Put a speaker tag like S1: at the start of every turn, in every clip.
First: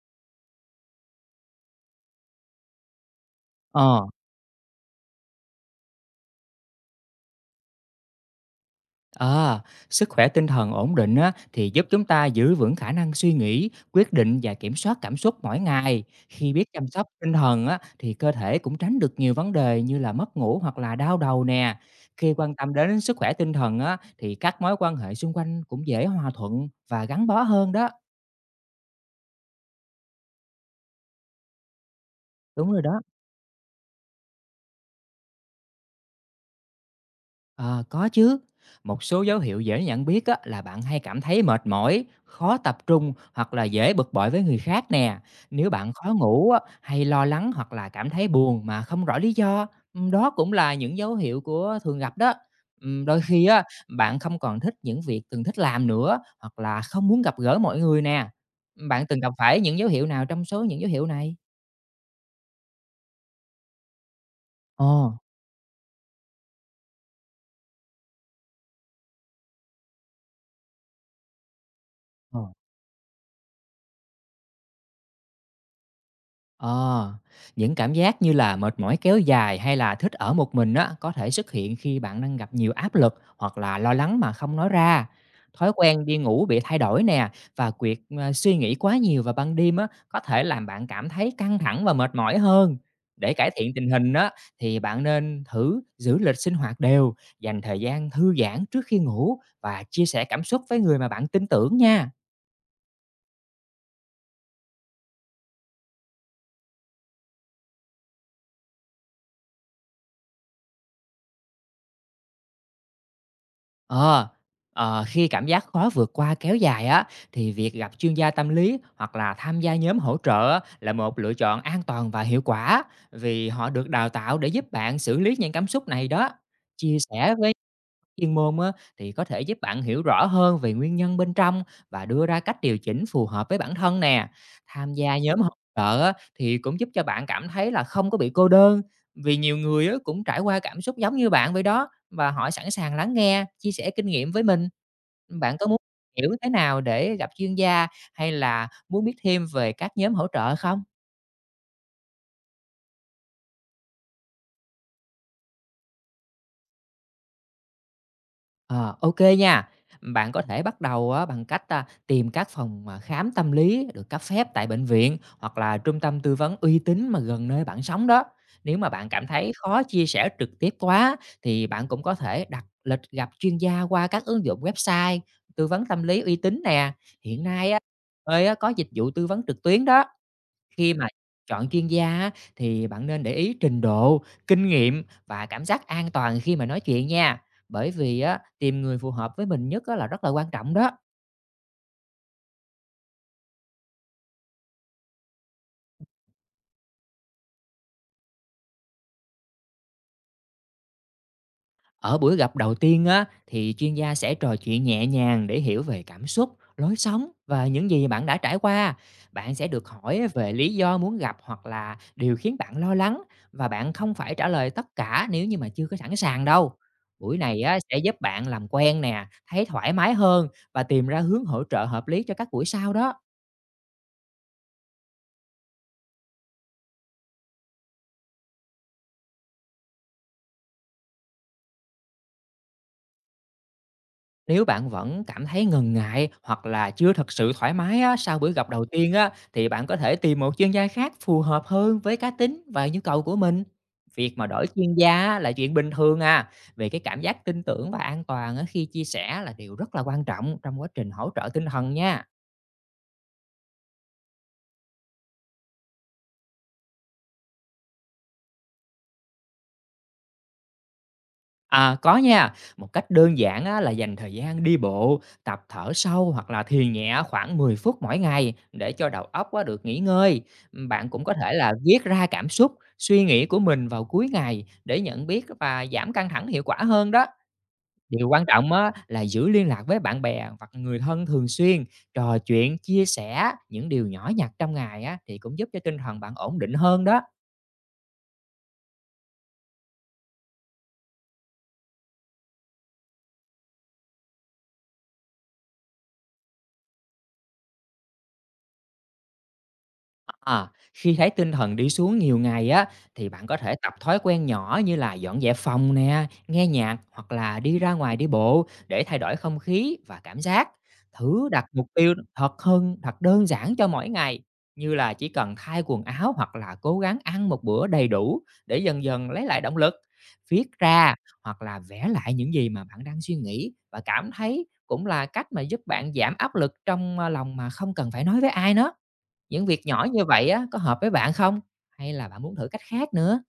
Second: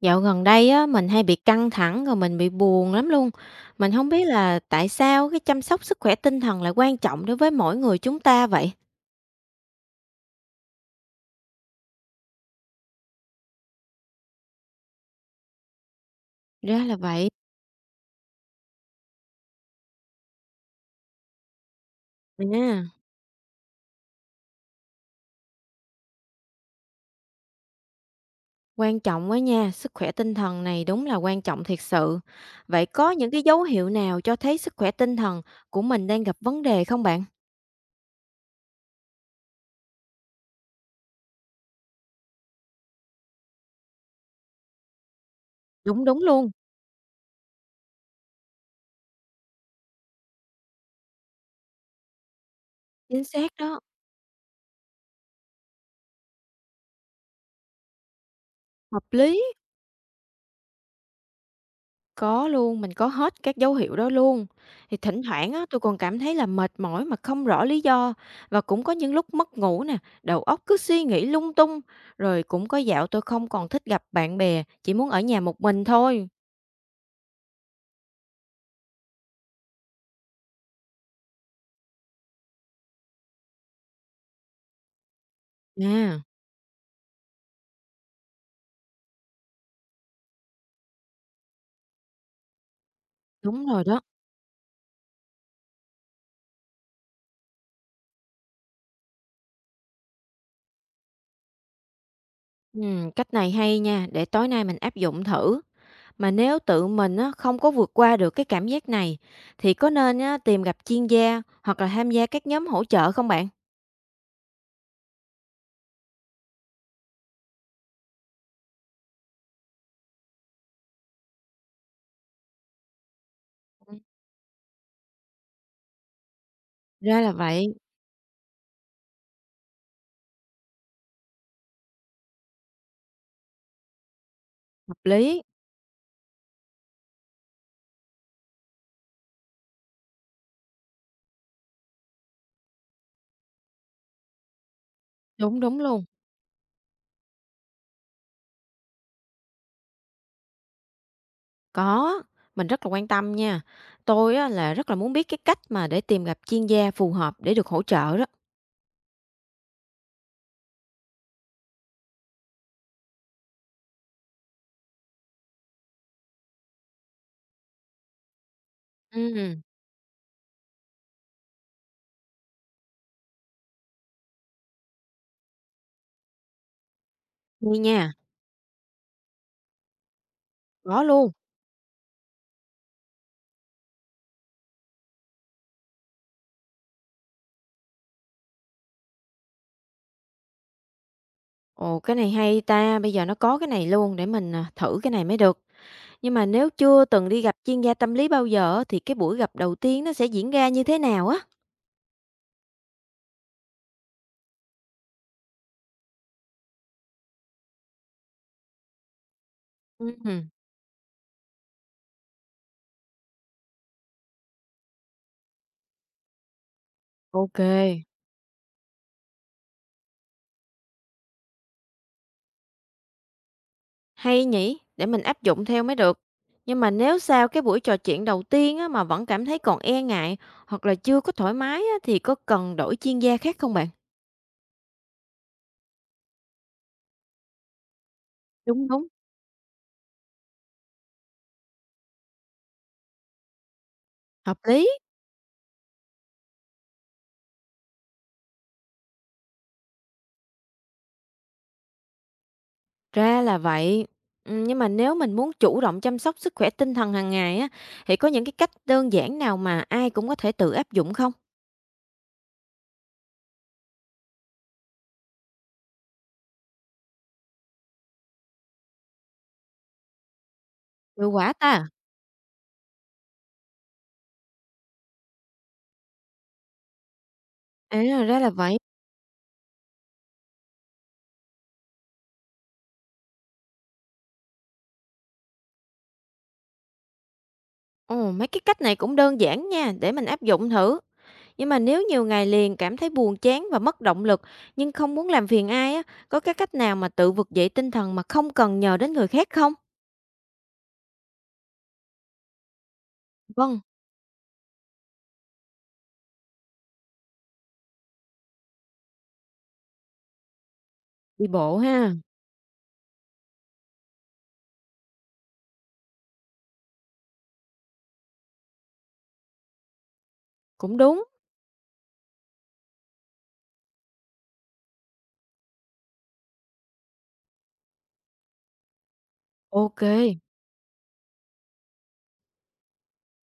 S1: Dạo gần đây á, mình hay bị căng thẳng rồi mình bị buồn lắm luôn. Mình
S2: Ờ,
S1: không biết là tại sao cái chăm sóc sức khỏe tinh thần lại quan trọng đối với mỗi người chúng ta vậy?
S2: à, sức khỏe tinh thần ổn định á, thì giúp chúng ta giữ vững khả năng suy nghĩ, quyết định và kiểm soát cảm xúc mỗi ngày. Khi biết
S1: Ra
S2: chăm
S1: là
S2: sóc
S1: vậy.
S2: tinh thần á, thì cơ thể cũng tránh được nhiều vấn đề như là mất ngủ hoặc là đau đầu nè. Khi quan tâm
S1: Nha,
S2: đến sức khỏe tinh thần á, thì các mối quan hệ xung quanh cũng dễ hòa thuận và gắn bó hơn đó.
S1: quan trọng quá nha, sức khỏe tinh thần này đúng là quan trọng thiệt sự.
S2: Đúng rồi
S1: Vậy
S2: đó.
S1: có những cái dấu hiệu nào cho thấy sức khỏe tinh thần của mình đang gặp vấn đề không bạn?
S2: Ờ, có chứ. Một số dấu hiệu dễ nhận biết á, là bạn hay cảm thấy mệt mỏi, khó tập trung hoặc là dễ bực bội với người khác nè. Nếu bạn
S1: Đúng,
S2: khó
S1: đúng
S2: ngủ
S1: luôn,
S2: á, hay lo lắng hoặc là cảm thấy buồn mà không rõ lý do, đó cũng là những dấu hiệu của thường gặp đó. Đôi
S1: chính
S2: khi
S1: xác
S2: á,
S1: đó,
S2: bạn không còn thích những việc từng thích làm nữa hoặc là không muốn gặp gỡ mọi người nè.
S1: hợp
S2: Bạn từng gặp
S1: lý.
S2: phải những dấu hiệu nào trong số những dấu hiệu này?
S1: Có luôn, mình có hết các dấu hiệu đó luôn. Thì
S2: Ồ,
S1: thỉnh thoảng á, tôi còn cảm thấy là mệt mỏi mà không rõ lý do và cũng có những lúc mất ngủ nè, đầu óc cứ suy nghĩ lung tung,
S2: ồ.
S1: rồi cũng có dạo tôi không còn thích gặp bạn bè, chỉ muốn ở nhà một mình thôi.
S2: Ờ, những cảm giác như là mệt mỏi kéo dài hay là thích ở một mình á, có thể xuất hiện khi bạn đang gặp nhiều áp lực hoặc là lo lắng mà không nói ra. Thói quen đi
S1: À,
S2: ngủ bị thay đổi nè và việc suy nghĩ quá nhiều vào ban đêm á, có thể làm bạn cảm thấy căng thẳng và mệt mỏi hơn. Để cải
S1: đúng
S2: thiện
S1: rồi
S2: tình
S1: đó.
S2: hình á, thì bạn nên thử giữ lịch sinh hoạt đều, dành thời gian thư giãn trước khi ngủ và chia sẻ cảm xúc với người mà bạn tin tưởng nha.
S1: Cách này hay nha, để tối nay mình áp dụng thử. Mà nếu tự mình á, không có vượt qua được cái cảm giác này thì có nên á, tìm gặp chuyên gia hoặc là tham gia các nhóm hỗ trợ không bạn?
S2: Ờ, ờ, khi cảm giác khó vượt qua kéo dài á, thì việc gặp chuyên gia tâm lý hoặc là tham gia nhóm hỗ trợ á, là một lựa chọn an toàn và hiệu quả vì họ được
S1: Ừ.
S2: đào tạo để giúp bạn xử lý những cảm xúc này đó. Chia
S1: Ra là
S2: sẻ với
S1: vậy,
S2: chuyên môn á, thì có thể giúp bạn hiểu rõ hơn về nguyên nhân bên trong và đưa ra cách điều chỉnh phù hợp với bản thân nè. Tham
S1: hợp
S2: gia nhóm
S1: lý.
S2: hỗ trợ á, thì cũng giúp cho bạn cảm thấy là không có bị cô đơn vì nhiều người á, cũng trải qua cảm xúc giống như bạn vậy đó và họ sẵn sàng lắng nghe, chia sẻ kinh nghiệm với mình. Bạn
S1: Đúng
S2: có muốn
S1: đúng luôn.
S2: hiểu thế nào để gặp chuyên gia hay là muốn biết thêm về các nhóm hỗ trợ không?
S1: Có, mình rất là quan tâm nha. Tôi á, là rất là muốn biết cái cách mà để tìm gặp chuyên gia phù hợp để được hỗ trợ đó.
S2: Ờ, ô nha. Bạn có thể bắt đầu á bằng cách, tìm các phòng mà khám tâm lý được cấp phép tại bệnh viện hoặc là trung tâm tư vấn uy tín mà gần nơi bạn sống đó. Nếu mà bạn cảm thấy
S1: Ừm.
S2: khó chia sẻ trực tiếp quá thì bạn cũng có thể đặt lịch gặp chuyên gia qua các ứng dụng website tư vấn tâm lý uy tín nè. Hiện nay á,
S1: Hay nha,
S2: có dịch vụ tư vấn trực tuyến đó. Khi
S1: có
S2: mà
S1: luôn.
S2: chọn chuyên gia á, thì bạn nên để ý trình độ, kinh nghiệm và cảm giác an toàn khi mà nói chuyện nha. Bởi vì á, tìm người phù hợp với mình nhất á, là rất là quan trọng đó.
S1: Ồ, cái này hay ta, bây giờ nó có cái này luôn để mình à, thử cái này mới được. Nhưng mà nếu chưa từng đi gặp chuyên gia tâm lý bao giờ á, thì cái buổi gặp đầu tiên nó sẽ diễn ra như thế nào á?
S2: Ở buổi gặp đầu tiên á, thì chuyên gia sẽ trò chuyện nhẹ nhàng để hiểu về cảm xúc, lối sống và những gì bạn đã trải qua. Bạn sẽ được hỏi
S1: Ừm.
S2: về lý do muốn gặp hoặc là điều khiến bạn lo lắng và bạn không phải trả lời tất cả nếu như mà chưa có sẵn sàng đâu. Buổi
S1: Ok.
S2: này á, sẽ giúp bạn làm quen nè, thấy thoải mái hơn và tìm ra hướng hỗ trợ hợp lý cho các buổi sau đó.
S1: Hay nhỉ, để mình áp dụng theo mới được. Nhưng mà nếu sau cái buổi trò chuyện đầu tiên á, mà vẫn cảm thấy còn e ngại hoặc là chưa có thoải mái á, thì có cần đổi chuyên gia khác không bạn?
S2: Nếu bạn vẫn cảm thấy ngần ngại hoặc là chưa thật sự thoải mái á, sau buổi gặp đầu
S1: Đúng đúng,
S2: tiên á, thì bạn có thể tìm một chuyên gia khác phù hợp hơn với cá tính và nhu cầu của mình. Việc mà
S1: hợp
S2: đổi
S1: lý.
S2: chuyên gia á, là chuyện bình thường à. Về cái cảm giác tin tưởng và an toàn á, khi chia sẻ là điều rất là quan trọng trong quá trình hỗ trợ tinh thần nha.
S1: Ra là vậy. Ừ, nhưng mà nếu mình muốn chủ động chăm sóc sức khỏe tinh thần hàng ngày á, thì có những cái cách đơn giản nào mà ai cũng có thể tự áp dụng không?
S2: À, có nha. Một cách đơn giản á, là dành thời gian đi bộ, tập thở sâu hoặc là thiền nhẹ khoảng 10 phút mỗi ngày để cho đầu óc á, được nghỉ ngơi. Bạn cũng
S1: Hiệu
S2: có
S1: quả
S2: thể là
S1: ta.
S2: viết ra cảm xúc, suy nghĩ của mình vào cuối ngày để nhận biết và giảm căng thẳng hiệu quả hơn đó.
S1: À,
S2: Điều
S1: ra
S2: quan
S1: là
S2: trọng
S1: vậy.
S2: á, là giữ liên lạc với bạn bè hoặc người thân thường xuyên, trò chuyện, chia sẻ những điều nhỏ nhặt trong ngày á, thì cũng giúp cho tinh thần bạn ổn định hơn đó.
S1: Ồ, mấy cái cách này cũng đơn giản nha, để mình áp dụng thử. Nhưng mà nếu nhiều ngày liền cảm thấy buồn chán và mất động lực nhưng không muốn làm phiền ai á, có cái cách nào mà tự vực dậy tinh thần mà không cần nhờ đến người khác không?
S2: À, khi thấy tinh thần đi xuống nhiều ngày á, thì bạn có thể
S1: Vâng,
S2: tập thói quen nhỏ như là dọn dẹp phòng nè, nghe nhạc hoặc là đi ra ngoài đi bộ để thay đổi không khí và cảm giác.
S1: đi
S2: Thử đặt
S1: bộ
S2: mục
S1: ha,
S2: tiêu thật hơn, thật đơn giản cho mỗi ngày, như là chỉ cần thay quần áo hoặc là cố gắng ăn một bữa đầy đủ để dần dần lấy lại động lực. Viết
S1: cũng
S2: ra
S1: đúng.
S2: hoặc là vẽ lại những gì mà bạn đang suy nghĩ và cảm thấy cũng là cách mà giúp bạn giảm áp lực trong lòng mà không cần phải nói với ai nữa. Những việc
S1: Ok,
S2: nhỏ như vậy á, có hợp với bạn không? Hay là bạn muốn thử cách khác nữa?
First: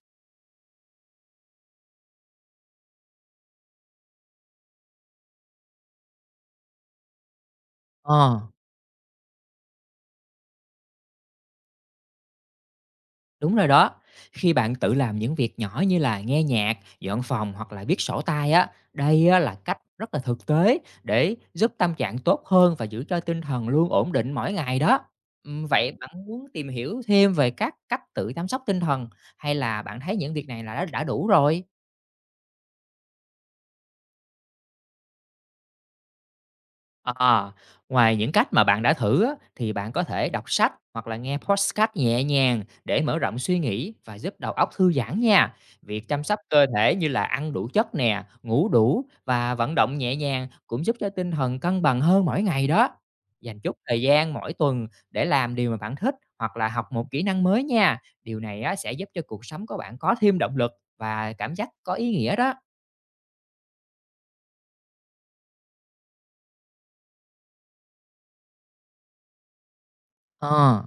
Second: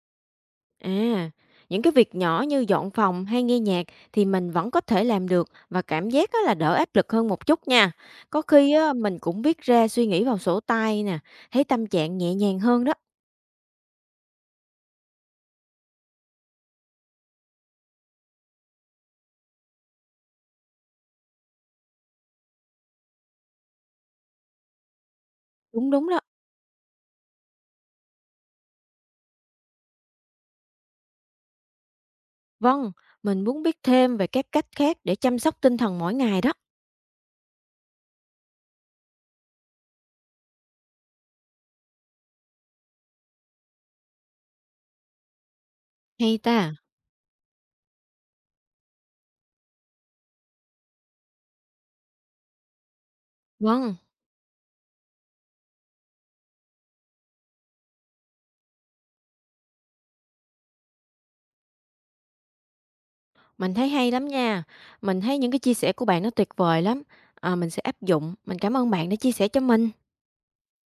S1: à, những cái việc nhỏ như dọn phòng hay nghe nhạc thì mình vẫn có thể làm được và cảm giác á là đỡ áp lực hơn một chút nha.
S2: Ờ,
S1: Có khi á, mình cũng viết ra suy nghĩ vào sổ tay nè, thấy tâm trạng nhẹ nhàng hơn đó.
S2: đúng rồi đó. Khi bạn tự làm những việc nhỏ như là nghe nhạc, dọn phòng hoặc là viết sổ tay á, đây á, là cách rất là thực tế để giúp tâm trạng tốt hơn và giữ cho tinh thần luôn ổn định mỗi ngày đó. Ừm,
S1: Đúng
S2: Vậy bạn
S1: đúng đó.
S2: muốn tìm hiểu thêm về các cách tự chăm sóc tinh thần hay là bạn thấy những việc này là đã đủ rồi?
S1: Vâng, mình muốn biết thêm về các cách khác để chăm sóc tinh thần mỗi ngày đó.
S2: À, ngoài những cách mà bạn đã thử á, thì bạn có thể đọc sách hoặc là nghe podcast nhẹ nhàng để mở rộng suy nghĩ và giúp đầu óc thư giãn nha. Việc chăm sóc
S1: Hay
S2: cơ
S1: ta.
S2: thể như là ăn đủ chất nè, ngủ đủ và vận động nhẹ nhàng cũng giúp cho tinh thần cân bằng hơn mỗi ngày đó. Dành chút
S1: Vâng,
S2: thời gian mỗi tuần để làm điều mà bạn thích hoặc là học một kỹ năng mới nha. Điều này á, sẽ giúp cho cuộc sống của bạn có thêm động lực và cảm giác có ý nghĩa đó.
S1: mình thấy hay lắm nha. Mình thấy những cái chia sẻ của bạn nó tuyệt vời lắm. À, mình sẽ áp dụng. Mình cảm ơn bạn đã chia sẻ cho mình.
S2: Ờ.